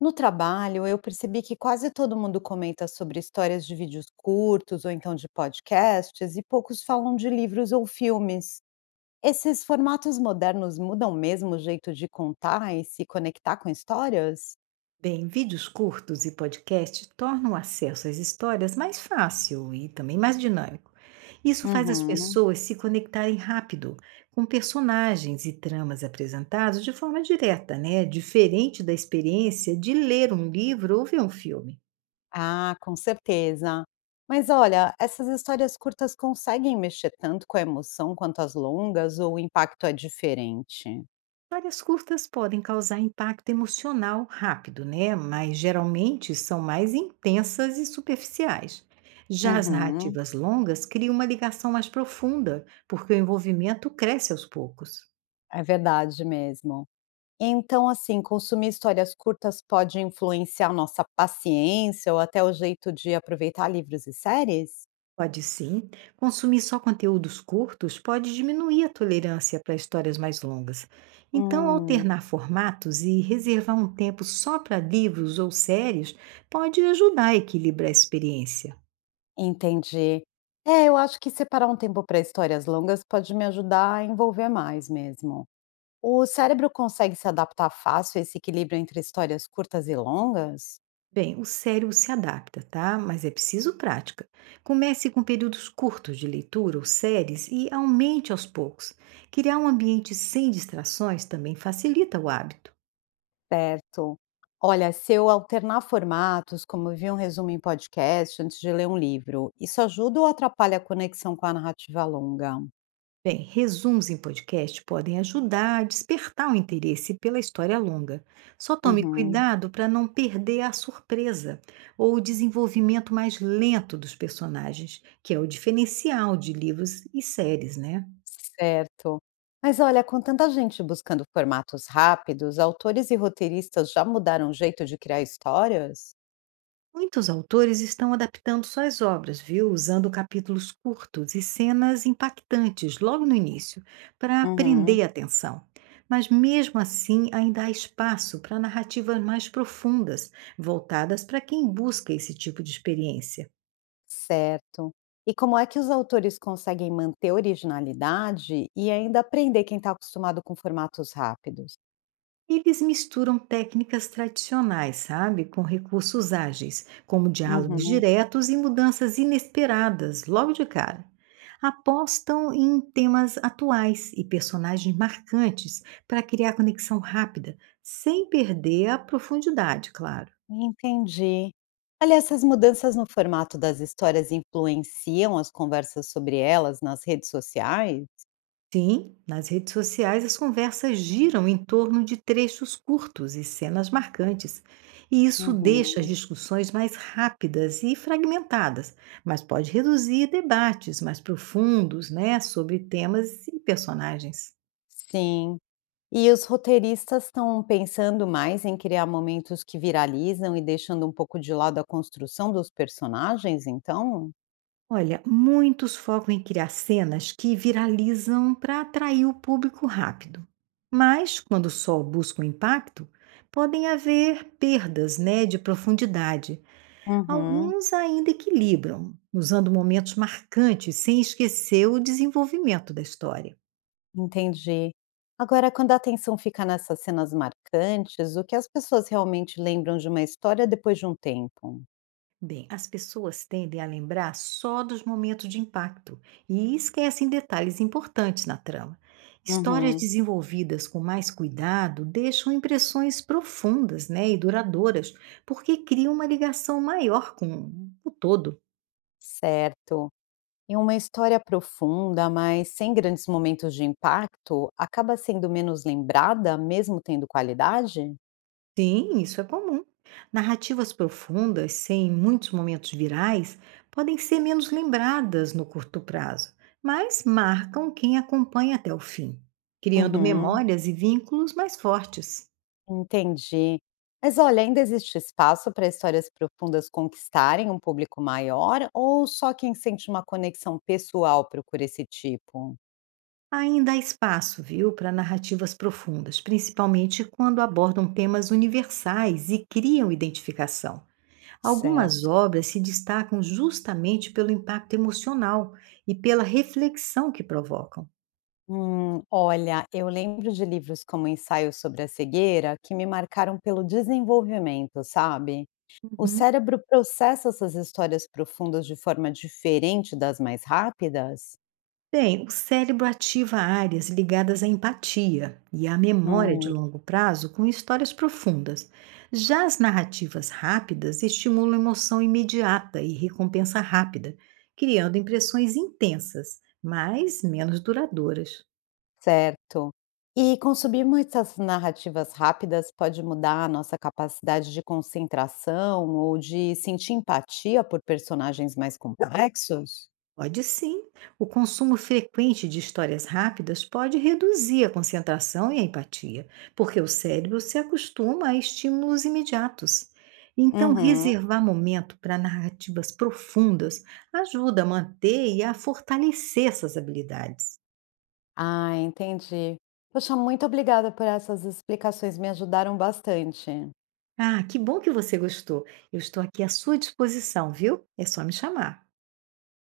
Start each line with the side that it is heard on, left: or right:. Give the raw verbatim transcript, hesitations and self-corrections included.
left: No trabalho, eu percebi que quase todo mundo comenta sobre histórias de vídeos curtos ou então de podcasts, e poucos falam de livros ou filmes. Esses formatos modernos mudam mesmo o jeito de contar e se conectar com histórias?
right: Bem, vídeos curtos e podcasts tornam o acesso às histórias mais fácil e também mais dinâmico. Isso faz as
left: Uhum.
right: pessoas se conectarem rápido com personagens e tramas apresentados de forma direta, né? Diferente da experiência de ler um livro ou ver um filme.
left: Ah, com certeza. Mas olha, essas histórias curtas conseguem mexer tanto com a emoção quanto as longas, ou o impacto é diferente?
right: Histórias curtas podem causar impacto emocional rápido, né? Mas geralmente são mais intensas e superficiais. Já as
left: Uhum.
right: narrativas longas criam uma ligação mais profunda, porque o envolvimento cresce aos poucos.
left: É verdade mesmo. Então, assim, consumir histórias curtas pode influenciar nossa paciência ou até o jeito de aproveitar livros e séries?
right: Pode sim, consumir só conteúdos curtos pode diminuir a tolerância para histórias mais longas. Então,
left: Hum,
right: alternar formatos e reservar um tempo só para livros ou séries pode ajudar a equilibrar a experiência.
left: entendi. É, eu acho que separar um tempo para histórias longas pode me ajudar a envolver mais mesmo. O cérebro consegue se adaptar fácil a esse equilíbrio entre histórias curtas e longas?
right: Bem, o cérebro se adapta, tá? Mas é preciso prática. Comece com períodos curtos de leitura ou séries e aumente aos poucos. Criar um ambiente sem distrações também facilita o hábito.
left: Certo. Olha, se eu alternar formatos, como eu vi um resumo em podcast antes de ler um livro, isso ajuda ou atrapalha a conexão com a narrativa longa?
right: Bem, resumos em podcast podem ajudar a despertar o interesse pela história longa. Só tome
left: Uhum.
right: cuidado para não perder a surpresa ou o desenvolvimento mais lento dos personagens, que é o diferencial de livros e séries, né?
left: Certo. Mas olha, com tanta gente buscando formatos rápidos, autores e roteiristas já mudaram o jeito de criar histórias?
right: Muitos autores estão adaptando suas obras, viu? Usando capítulos curtos e cenas impactantes logo no início, para
left: Uhum.
right: prender a atenção. Mas mesmo assim, ainda há espaço para narrativas mais profundas, voltadas para quem busca esse tipo de experiência.
left: Certo. E como é que os autores conseguem manter originalidade e ainda aprender quem está acostumado com formatos rápidos?
right: Eles misturam técnicas tradicionais, sabe, com recursos ágeis, como diálogos
left: Uhum.
right: diretos e mudanças inesperadas, logo de cara. Apostam em temas atuais e personagens marcantes para criar conexão rápida, sem perder a profundidade, claro.
left: Entendi. Aliás, essas mudanças no formato das histórias influenciam as conversas sobre elas nas redes sociais?
right: Sim, nas redes sociais as conversas giram em torno de trechos curtos e cenas marcantes, e isso deixa as
left: Uhum.
right: discussões mais rápidas e fragmentadas, mas pode reduzir debates mais profundos, né, sobre temas e personagens.
left: Sim. E os roteiristas estão pensando mais em criar momentos que viralizam e deixando um pouco de lado a construção dos personagens, então?
right: Olha, muitos focam em criar cenas que viralizam para atrair o público rápido. Mas, quando só buscam impacto, podem haver perdas, né, de profundidade.
left: Uhum,
right: Alguns ainda equilibram, usando momentos marcantes sem esquecer o desenvolvimento da história.
left: entendi. Agora, quando a atenção fica nessas cenas marcantes, o que as pessoas realmente lembram de uma história depois de um tempo?
right: Bem, as pessoas tendem a lembrar só dos momentos de impacto e esquecem detalhes importantes na trama. Histórias
left: Uhum,
right: desenvolvidas com mais cuidado deixam impressões profundas, né, e duradouras, porque criam uma ligação maior com o todo.
left: certo. E uma história profunda, mas sem grandes momentos de impacto, acaba sendo menos lembrada, mesmo tendo qualidade?
right: Sim, isso é comum. Narrativas profundas, sem muitos momentos virais, podem ser menos lembradas no curto prazo, mas marcam quem acompanha até o fim, criando
left: Uhum.
right: memórias e vínculos mais fortes.
left: Entendi. Mas olha, ainda existe espaço para histórias profundas conquistarem um público maior ou só quem sente uma conexão pessoal procura esse tipo?
right: Ainda há espaço, viu, para narrativas profundas, principalmente quando abordam temas universais e criam identificação. Algumas
left: Certo.
right: obras se destacam justamente pelo impacto emocional e pela reflexão que provocam.
left: Hum, olha, eu lembro de livros como Ensaio sobre a Cegueira que me marcaram pelo desenvolvimento, sabe? O
right: Uhum.
left: cérebro processa essas histórias profundas de forma diferente das mais rápidas?
right: Bem, o cérebro ativa áreas ligadas à empatia e à memória de
left: Hum.
right: longo prazo com histórias profundas. Já as narrativas rápidas estimulam emoção imediata e recompensa rápida, criando impressões intensas, mas menos duradouras.
left: Certo. E consumir muitas narrativas rápidas pode mudar a nossa capacidade de concentração ou de sentir empatia por personagens mais complexos?
right: Pode sim. O consumo frequente de histórias rápidas pode reduzir a concentração e a empatia, porque o cérebro se acostuma a estímulos imediatos. Então,
left: Uhum.
right: reservar momento para narrativas profundas ajuda a manter e a fortalecer essas habilidades.
left: Ah, entendi. Poxa, muito obrigada por essas explicações, me ajudaram bastante.
right: Ah, que bom que você gostou. Eu estou aqui à sua disposição, viu? É só me chamar.